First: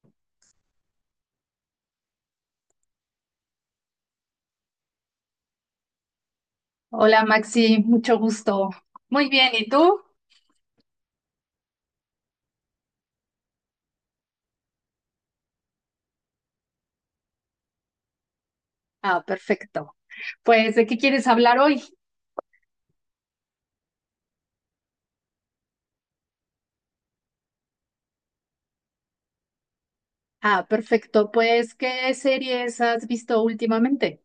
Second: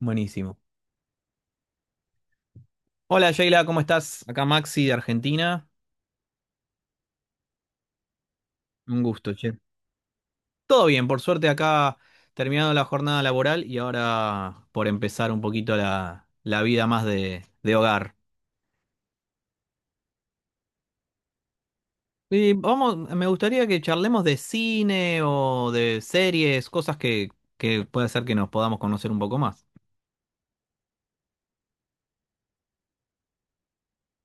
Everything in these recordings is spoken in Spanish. Buenísimo. Hola, Sheila, ¿cómo estás? Acá Maxi de Argentina. Hola Maxi, mucho gusto. Un Muy gusto, bien, che. ¿y tú? Todo bien, por suerte acá terminando la jornada laboral y ahora por empezar un poquito la vida más de hogar. Ah, perfecto. Pues, ¿de qué quieres hablar hoy? Y vamos, me gustaría que charlemos de cine o de series, cosas que puede ser que nos podamos conocer un poco más. Ah, perfecto. Pues, ¿qué series has visto últimamente?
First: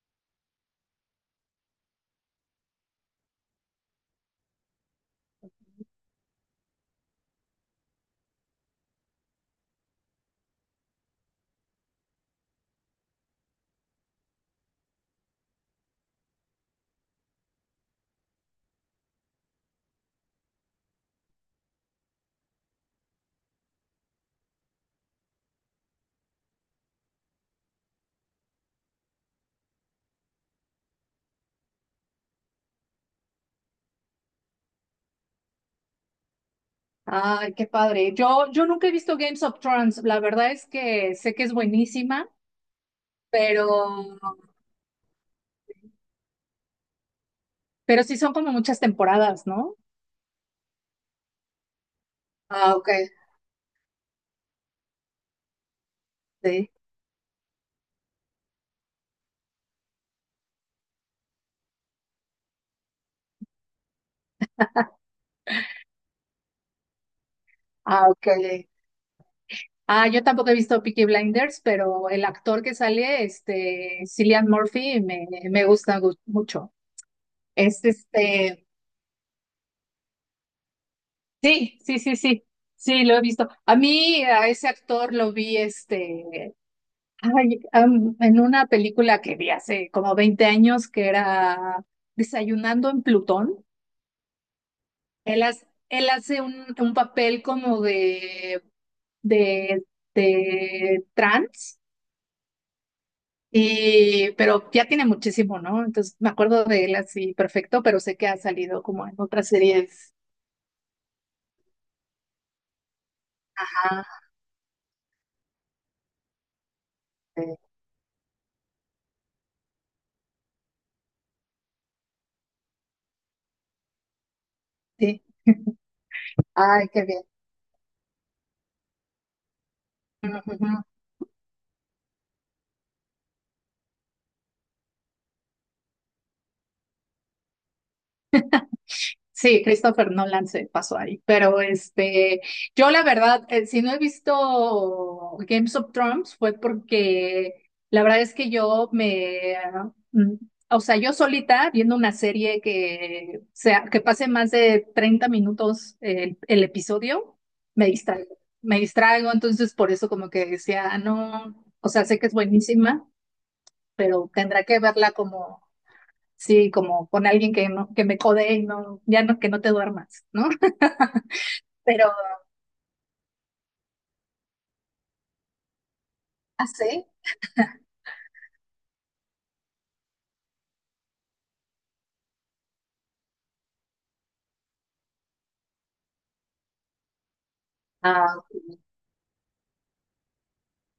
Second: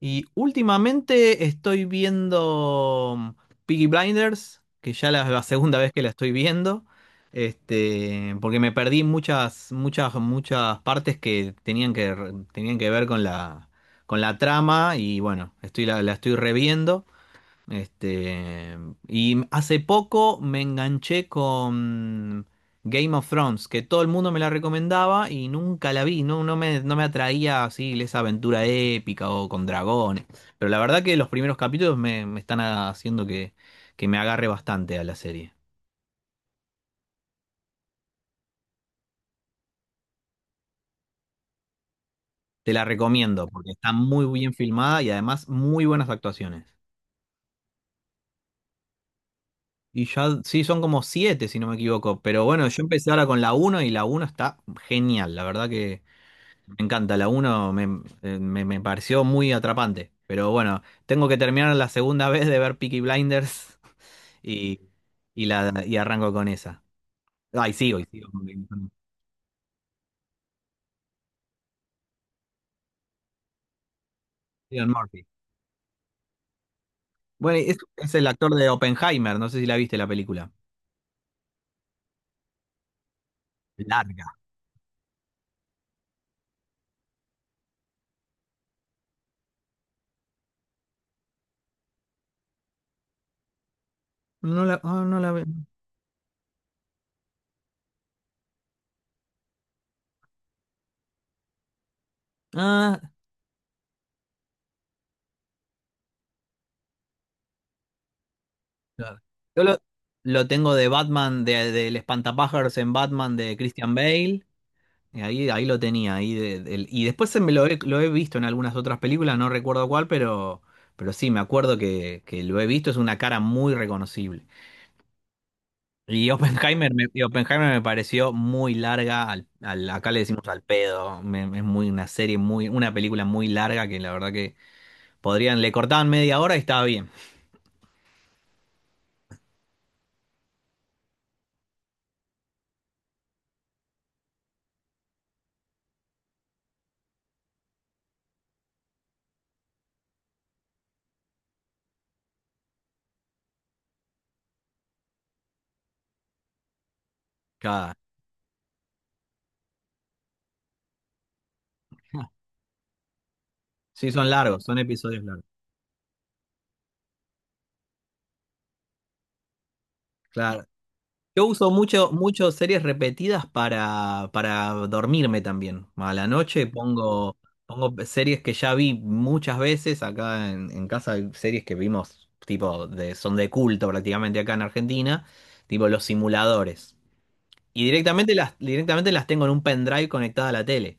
Y últimamente estoy viendo Piggy Blinders, que ya la segunda vez que la estoy viendo, porque me perdí muchas, muchas, muchas partes que tenían que, tenían que ver con la trama y bueno, estoy, la estoy reviendo. Este, y hace poco me enganché con Game of Thrones, que todo el mundo me la recomendaba y nunca la vi, no me atraía así esa aventura épica o con dragones. Pero la verdad que los primeros capítulos me están haciendo que me agarre bastante a la serie. Ay, qué padre. Yo nunca he visto Games of Thrones. La verdad es que sé que es buenísima, Te la recomiendo pero, porque está muy bien filmada y además muy buenas actuaciones. pero sí son como muchas temporadas, ¿no? Y ya, sí, son como siete, si no me equivoco. Pero bueno, Ah, yo ok. empecé ahora con la uno y la uno está genial. La verdad que Sí. me encanta, la uno me pareció muy atrapante. Pero bueno, tengo que terminar la segunda vez de ver Peaky Blinders y, y arranco con esa. Ay, sigo, y Ah, ok. sigo con Ah, yo tampoco he visto Peaky Blinders, pero el actor que sale, Cillian Cillian Murphy, Murphy. me gusta mucho. Bueno, Es es el actor de Oppenheimer, no sé si la viste la película. sí, sí, sí, sí, sí, lo he visto. A mí, Larga. a ese actor lo vi, en una película que vi hace como 20 años que era Desayunando en Plutón. No la, ah, no la ve- Él hace un papel como de, de trans, Ah, y, pero ya tiene muchísimo, ¿no? Entonces me acuerdo de él así perfecto, pero sé que ha salido como en claro. otras Yo series. lo tengo de Batman, del Espantapájaros en Batman de Christian Ajá, Bale. Y ahí, ahí lo tenía. Ahí de- del- y después se sí. me lo he, Lo he visto en algunas otras películas, no recuerdo cuál, pero sí, me acuerdo que lo he visto, es una cara muy reconocible. Sí. Ay, qué Y Oppenheimer me pareció muy larga, acá le decimos al bien. pedo, es muy una serie, muy, una película muy larga que la verdad que podrían, le cortaban media hora y estaba bien. Sí, Christopher Nolan se pasó ahí, pero yo la verdad, si no he visto Games of Thrones fue porque la verdad es que yo me, o sea, yo solita viendo una serie que sea, que pase más de 30 minutos el episodio, Cada- me distraigo, entonces por eso como que decía, "Ah, no, o sea, sé que es buenísima, sí, son pero largos, tendrá son que verla episodios largos. como sí, como con alguien que, no, que me codee y no, ya no, que no te duermas, ¿no?" Claro. Yo uso Pero mucho series repetidas para dormirme también. A la noche sí, pongo, pongo series que ya vi muchas veces. Acá en casa hay series que vimos, tipo, de, son de culto prácticamente acá en Argentina, tipo Los Simuladores. Y directamente ah, directamente las tengo en un pendrive conectada a la tele.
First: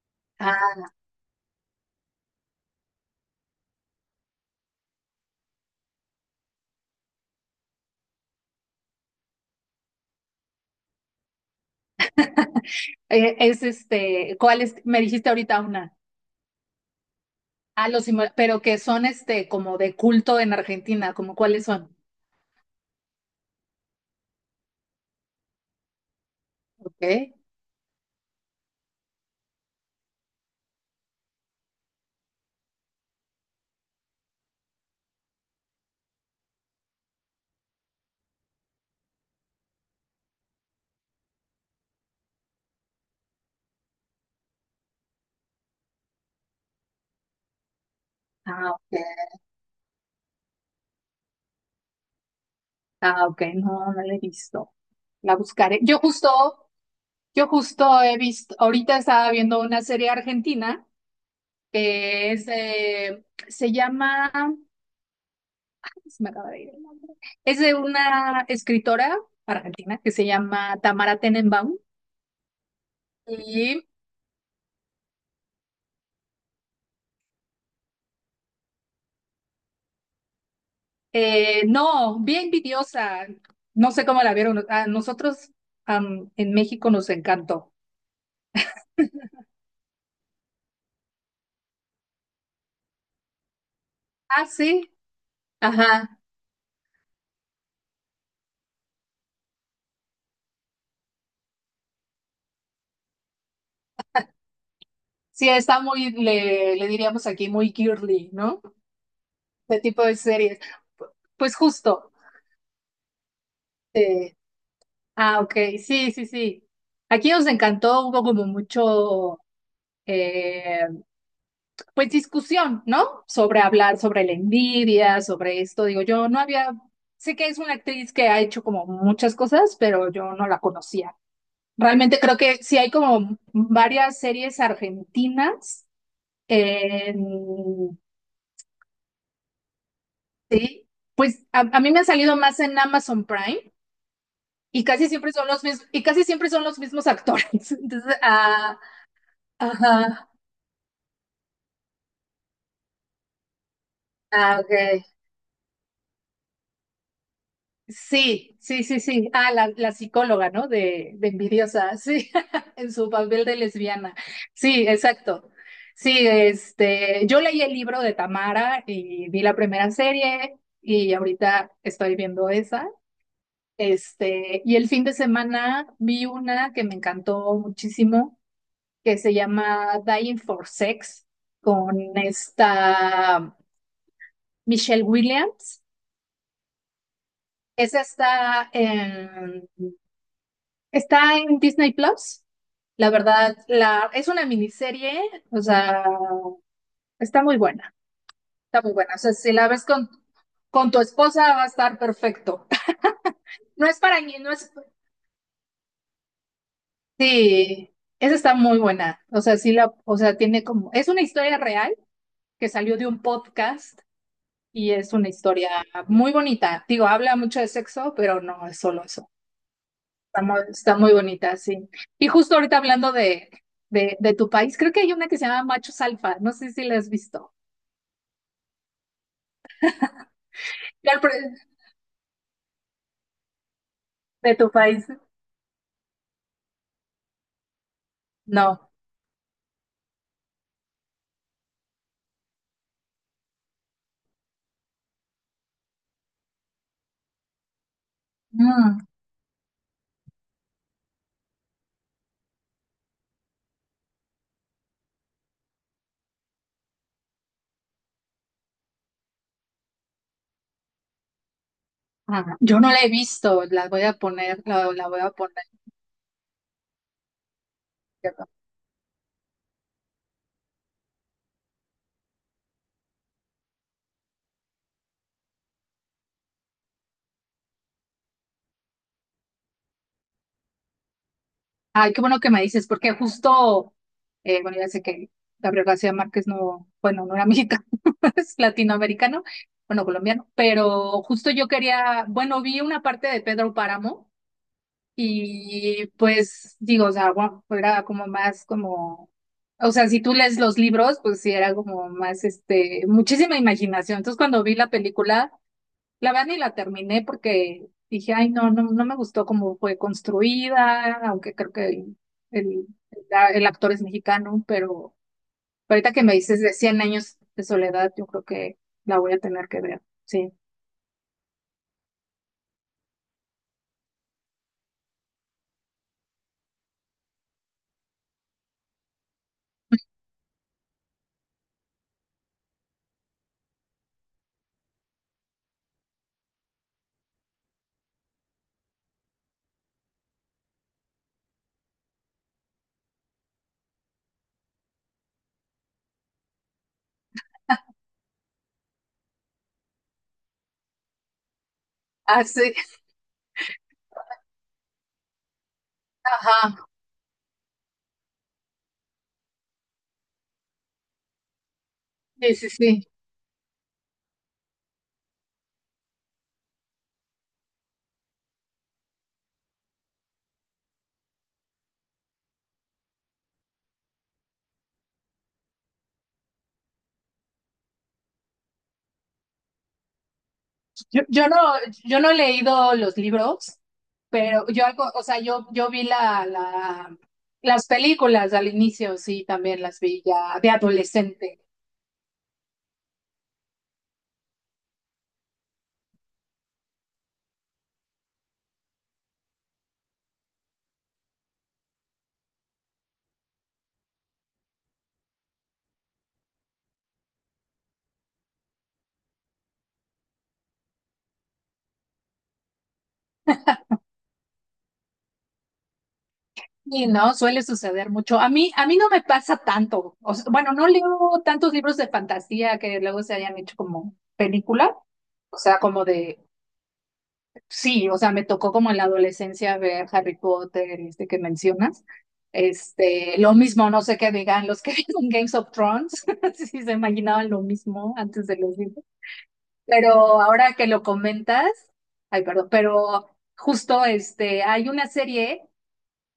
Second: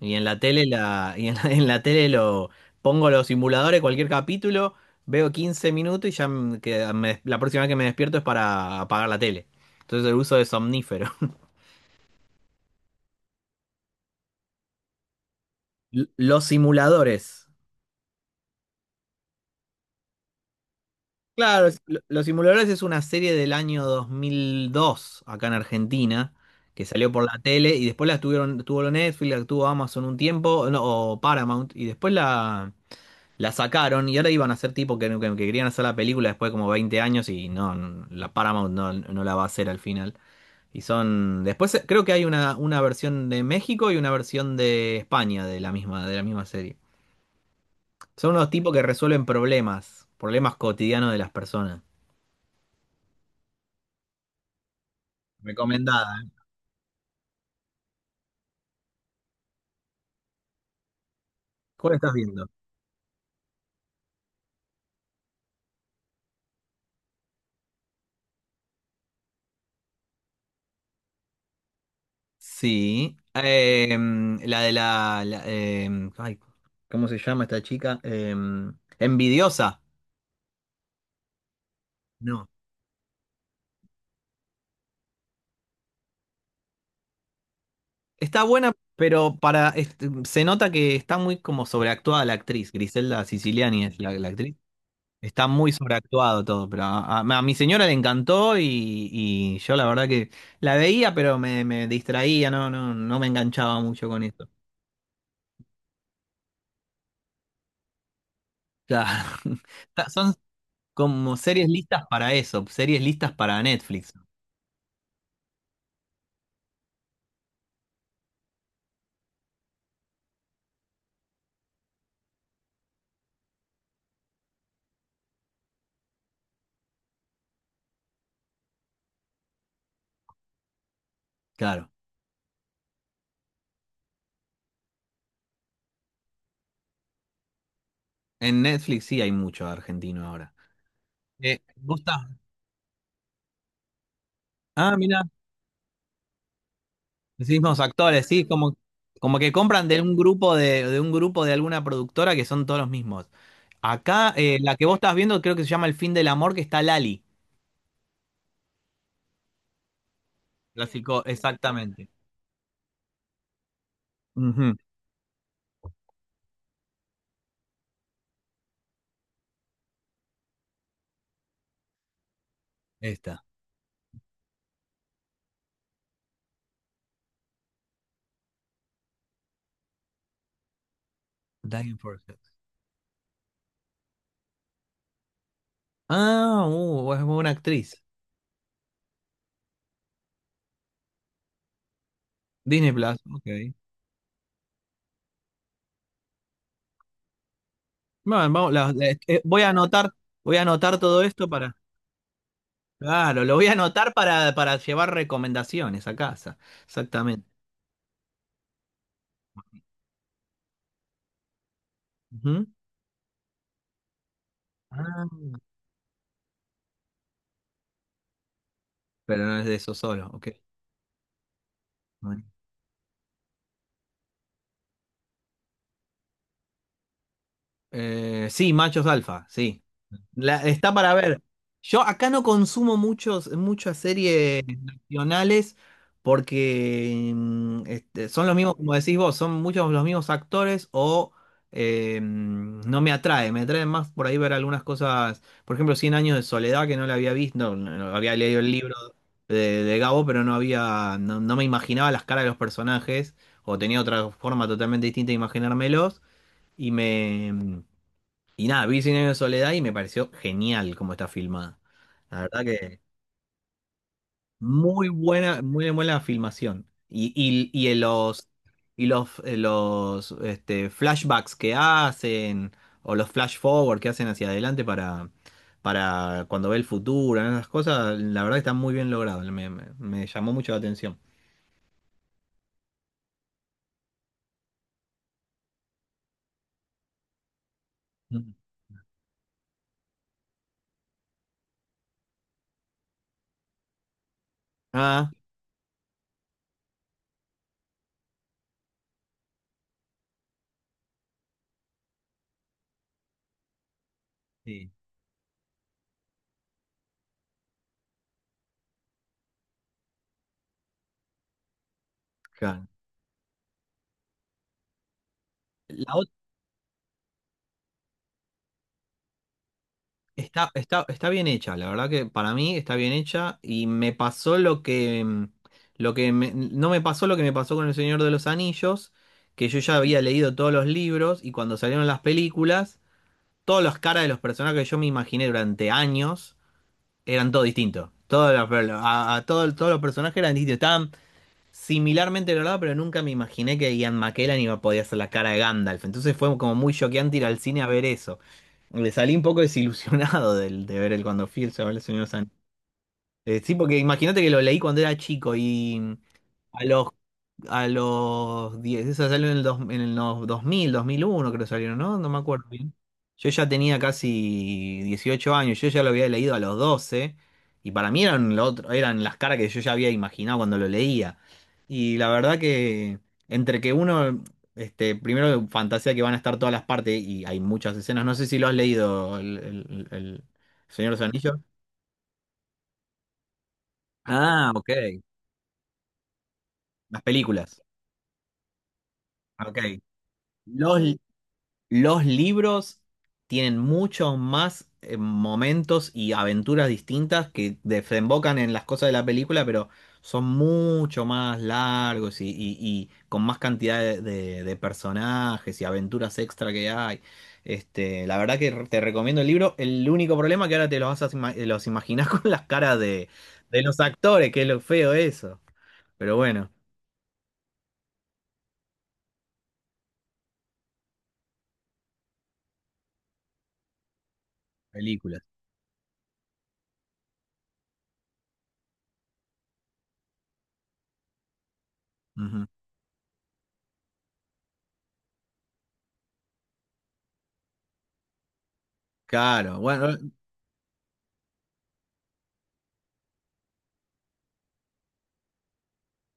Y en la tele ah, la, en la tele lo pongo los simuladores, cualquier capítulo, veo 15 minutos y ya la próxima vez que me despierto es para apagar la tele. Entonces el uso de somnífero. Es ¿cuál es? Me dijiste ahorita una. Los simuladores. Ah, pero que son como de culto en Argentina, como cuáles Claro, son. Los simuladores es una serie del año 2002 acá en Argentina que salió por Ok. la tele y después la tuvieron, tuvo lo Netflix, la tuvo Amazon un tiempo, no, o Paramount y después la sacaron y ahora iban a hacer tipo que querían hacer la película después de como 20 años y no, no, la Paramount no, no la va a hacer al final. Y son. Después creo que hay una versión de México y una versión de España de la misma serie. Son unos Ah, tipos que ok. resuelven problemas, problemas cotidianos de las personas. Ah, ok. No, no la he visto. La buscaré. Yo Recomendada, ¿eh? justo, yo justo he visto, ahorita estaba viendo una serie argentina ¿Cuál estás que es, viendo? Se llama se me acaba de ir el nombre. Es de una escritora argentina que se llama Tamara Tenenbaum. Sí. Y La de la. ¿Cómo se llama esta chica? Envidiosa. No, bien No, envidiosa. No sé cómo la vieron. A nosotros en México nos encantó. está buena, pero se nota que está muy como sobreactuada la actriz. Griselda Siciliani es la Ah, actriz. sí. Está muy Ajá. sobreactuado todo, pero a mi señora le encantó y yo la verdad que la veía, pero me distraía, no me enganchaba mucho con eso. Sí, está muy, le diríamos aquí, muy girly, ¿no? Claro. De tipo Está- de son series. como Pues series listas justo. para eso, series listas para Netflix. eh, ok. Sí, sí, sí. Aquí nos encantó. Hubo como mucho. eh, pues discusión, ¿no? Sobre hablar sobre la envidia, sobre esto. Digo, yo no había, sé que es una actriz que ha hecho como muchas cosas, pero yo no la conocía. Claro. Realmente creo que sí hay como varias series argentinas. en- En Netflix sí hay mucho argentino ahora. sí, pues a mí ¿Vos me han estás? salido más en Amazon Prime y Ah, casi mira. siempre son los mismos, y casi siempre son los mismos actores. Los mismos Entonces, actores, sí, como, como que compran de un ajá, grupo de un grupo de alguna productora que son todos los mismos. Acá, la que vos ok, estás viendo, creo que se llama El fin del amor, que está Lali. sí, sí, sí, sí. Ah, la psicóloga, ¿no? De, Clásico, de envidiosa, exactamente. sí, en su papel de lesbiana. Ujú. Sí, exacto. Sí, yo leí el libro de Tamara y vi la primera serie y ahorita estoy viendo esa. Esta. Y el fin de semana vi una que me encantó muchísimo, que se llama Dying for Sex, Diane con Forsyth. esta Michelle Williams. Ah, es buena Esa actriz. está en Está en Disney Plus. Disney La Plus, ok. verdad, es una miniserie, o sea, está muy buena, Bueno, vamos, está muy buena. O sea, si la ves con, voy a con anotar tu todo esto esposa va a para. estar perfecto. Claro, lo voy a No es anotar para mí, no es... para llevar recomendaciones a casa. Exactamente. Sí, esa está muy buena. O sea, o sea, tiene como... Es una historia real Ujú. que salió de un podcast y es Ah, una historia muy bonita. Digo, habla mucho de sexo, pero no es solo eso. pero no es de eso solo, ok. Está muy bonita, sí. Y Bueno. justo ahorita hablando de, de tu país, creo que hay una que se llama Machos Alfa, no sé si la has visto. Sí, machos alfa, sí. Está Yo para al ver. pri- Yo acá no consumo muchas ¿De series tu país? nacionales porque son los mismos, No. como decís vos, son muchos los mismos actores o no me atrae. Me atrae más por ahí ver algunas cosas, por ejemplo, Cien años de soledad que no la había visto, no había leído el libro Mm, de Gabo, pero no había, no me imaginaba las caras de los personajes o tenía otra forma totalmente distinta de imaginármelos y me... Y nada, vi Cien años de soledad y me pareció genial cómo está filmada. La verdad yo no la que he visto, la voy a poner, la, la voy a poner. muy buena filmación. Y en los, ¿Cierto? y los, los este, flashbacks que hacen, o los flash forward que hacen hacia adelante para cuando ve el futuro, ¿no? Esas cosas, la verdad que están muy bien logradas. Me llamó mucho la atención. Ay, qué bueno que me dices, porque justo, bueno, ya sé que Gabriel García Márquez no, bueno, no era mexicano, Mm. es latinoamericano, bueno, colombiano, pero justo yo quería, bueno, vi una parte de Pedro Páramo. Ah, Y pues digo, o sea, era como más como, o sea, si tú lees los libros, pues sí era como más, muchísima imaginación. Entonces cuando vi la sí, película, la verdad ni la terminé porque dije, ay, no, no, no me gustó cómo fue construida, aunque creo que el, claro. el actor es mexicano, pero ahorita La que me dices de Cien años de soledad, yo creo que la voy a tener que ver, sí. Está, está bien hecha, la verdad que para mí está bien hecha y me pasó lo que, no me pasó lo que me pasó con El Señor de los Anillos, que yo ya había leído todos los libros y cuando salieron las películas, todas las caras de los personajes que yo me imaginé durante años eran todo distinto. Todos los, a todos, todos los personajes eran distintos similarmente logrado, pero nunca me imaginé que Ian McKellen iba a poder hacer la cara de Gandalf. Entonces fue como muy choqueante ir al cine a ver eso. Le salí un poco desilusionado de ver el cuando fui el Señor de los Ah, Anillos. sí, Sí, porque imagínate que lo leí cuando era chico y ajá, a los a los 10 esa salió en el, dos, en el no- 2000, 2001 creo que salieron, ¿no? No me sí, acuerdo sí, bien. sí. Yo ya tenía casi 18 años, yo ya lo había leído a los 12 y para mí eran, lo otro, eran las caras que yo ya había imaginado cuando lo leía. Y la verdad que entre que uno, primero fantasea que van a estar todas las partes y hay muchas escenas, no sé si lo has leído el Señor de los Yo no, Anillos. yo no he leído los libros, pero Ah, yo ok. algo, o sea, yo vi Las películas. las películas al inicio, sí, Ok. también las vi ya de Los adolescente. Los libros tienen muchos más momentos y aventuras distintas que desembocan en las cosas de la película, pero son mucho más largos y con más cantidad de personajes y aventuras extra que hay. La verdad que te recomiendo el libro. El único problema que ahora te los vas a los imaginar con las caras de los actores, que es lo feo eso. Pero bueno, Y no, suele suceder mucho. A mí no me pasa tanto. O sea, bueno, no leo tantos libros de fantasía que luego se hayan hecho como película, películas. o sea, como de sí, o sea, me tocó como en la adolescencia ver Harry Potter, que mencionas. Ujú. Lo mismo, no sé qué digan los que vieron Games of Thrones, si se imaginaban lo mismo antes de los libros. Claro, Pero bueno, ahora que lo comentas, ay, perdón, pero justo hay una serie,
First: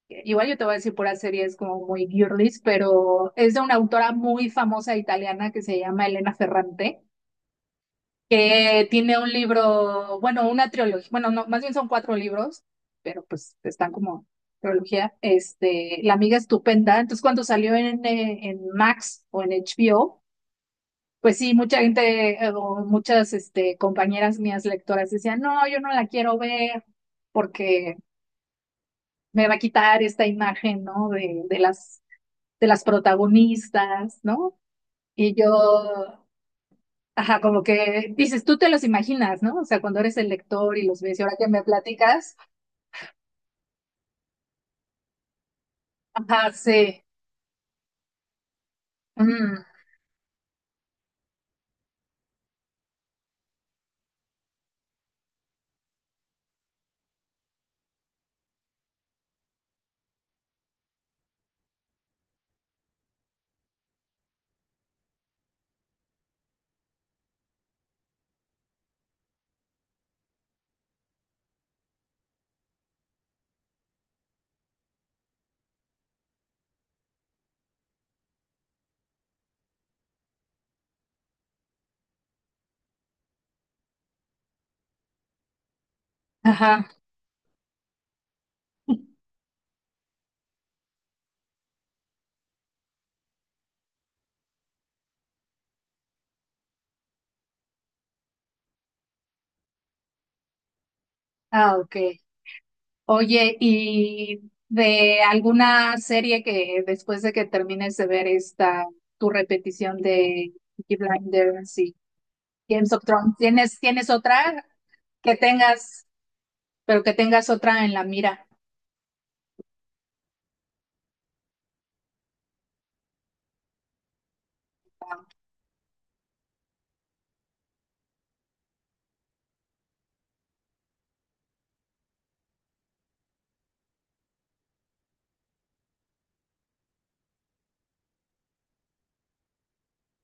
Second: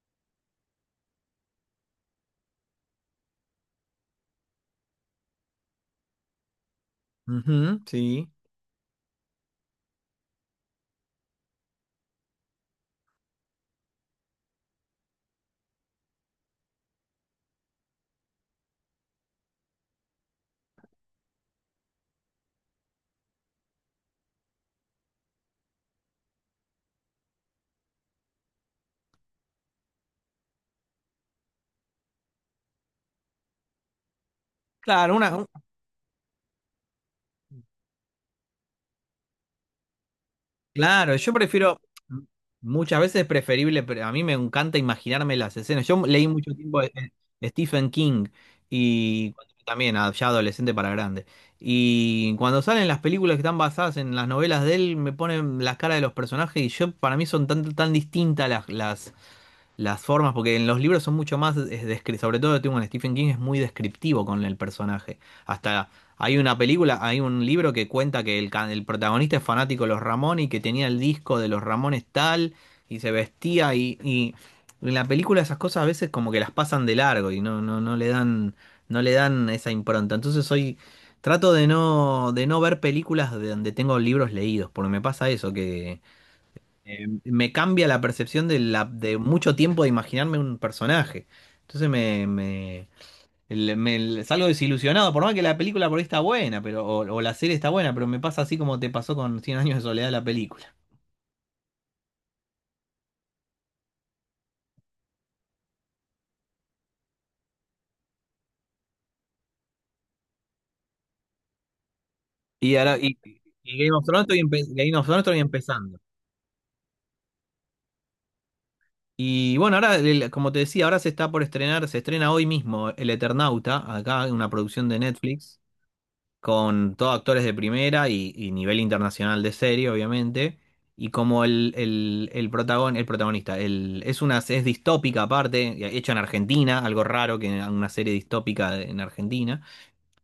igual yo te voy a decir pura serie, es como muy girlies, pero es de una autora muy famosa italiana que se llama Elena Ferrante ujú, sí. que tiene un libro, bueno, una trilogía, bueno, no, más bien son cuatro libros, pero pues están como trilogía, La amiga estupenda. Entonces, cuando salió en Max o en HBO, pues sí, mucha gente o muchas compañeras mías lectoras decían, no, yo no la quiero ver porque me va a quitar esta imagen, ¿no? De las protagonistas, ¿no? Claro, una, Y yo ajá, como que dices, tú te los imaginas, ¿no? O sea, cuando eres el lector y los claro, ves y yo ahora que me prefiero, platicas, muchas veces es preferible, pero a mí me encanta imaginarme las escenas. Yo leí ajá, mucho tiempo sí, de Stephen King y mm, también ya adolescente para grande. Y cuando salen las películas que están basadas en las novelas de él, me ponen las caras de los personajes y yo para mí son tan, tan distintas las formas, porque en los libros son mucho más, es sobre todo tengo en Stephen King, es muy descriptivo con el personaje. Hasta hay una película, hay un libro que cuenta que el protagonista es fanático de los Ramones y que tenía el disco de los Ramones tal y se vestía y en la película esas cosas a veces como que las pasan de largo y no le dan, no le dan esa impronta. Entonces soy, trato de no ver películas de donde tengo libros leídos, porque me pasa eso, que ajá, me cambia la percepción de, la, de mucho tiempo de imaginarme un personaje. Entonces el- me- salgo desilusionado, por más que la película por ahí está buena, pero, o la serie está buena, pero me pasa así como te pasó con Cien años de soledad la película. Ok. Oye, ¿y de alguna serie que después de que termines de ver esta, tu repetición de Peaky Blinders y Y Games ahora, of y, Thrones, y ¿tienes, Game of tienes Thrones estoy, otra Game of Thrones que estoy empezando. tengas, pero que tengas otra en la mira? Y bueno, ahora, como te decía, ahora se está por estrenar, se estrena hoy mismo El Eternauta, acá una producción de Netflix. Con todos actores de primera y nivel internacional de serie, obviamente. Y como el protagonista es una es distópica aparte, hecha en Argentina, algo raro que una serie distópica en Argentina.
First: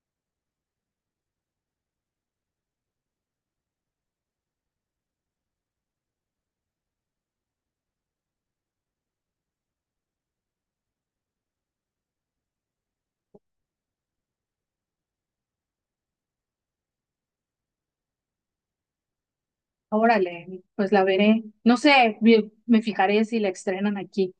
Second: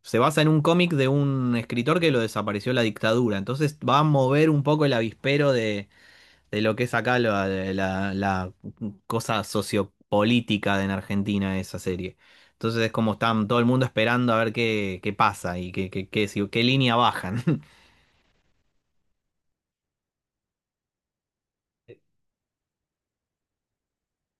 Se basa en un cómic de un escritor que lo desapareció la dictadura. Entonces va a mover un poco el avispero de lo que es acá la cosa sociopolítica de en Argentina esa serie. Entonces es como están todo el mundo esperando a ver qué, qué pasa y qué, qué línea bajan. Órale, pues la veré. No sé, me fijaré si la estrenan aquí.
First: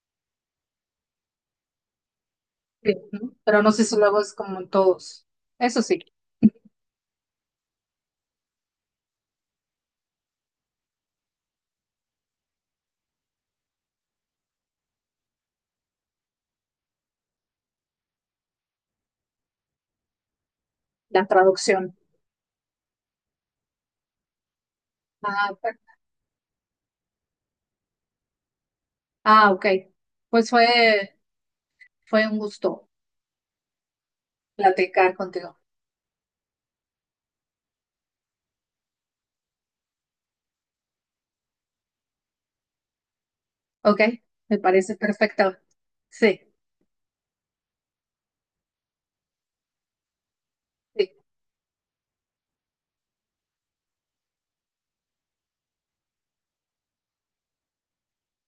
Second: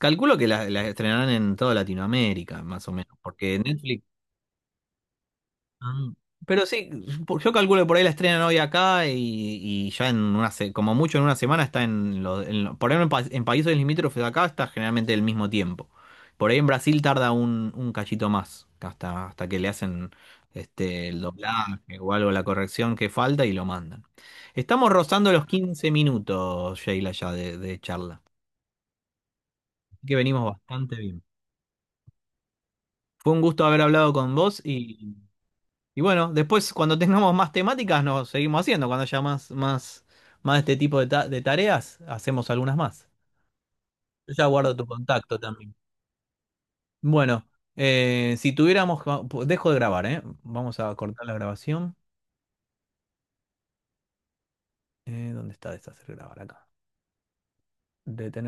Calculo que la estrenarán en toda Latinoamérica, más o Sí, menos, ¿no? porque Pero no sé si Netflix... luego es como en todos. Eso sí, Ah, pero sí, yo calculo que por ahí la estrenan hoy acá y ya en una como mucho en una semana está en, por ahí en, en países limítrofes de acá está generalmente el mismo tiempo. Por ahí en Brasil tarda un cachito más, hasta, hasta que le hacen el la traducción. doblaje o algo, la corrección que falta y lo mandan. Estamos rozando los Ah, ok. 15 minutos, Sheila, ya de charla. Ah, ok. Así que venimos Pues bastante fue, bien. fue un gusto Fue un gusto haber hablado con vos. platicar contigo. Y bueno, después cuando tengamos más temáticas nos seguimos haciendo. Cuando haya más, más, más de este tipo de, de tareas, hacemos algunas más. Ok, Yo ya me guardo tu parece contacto perfecto. también. Sí, Bueno, si tuviéramos... Dejo de grabar, ¿eh? Vamos a sí. cortar la grabación. ¿Dónde está deshacer grabar acá? Detener.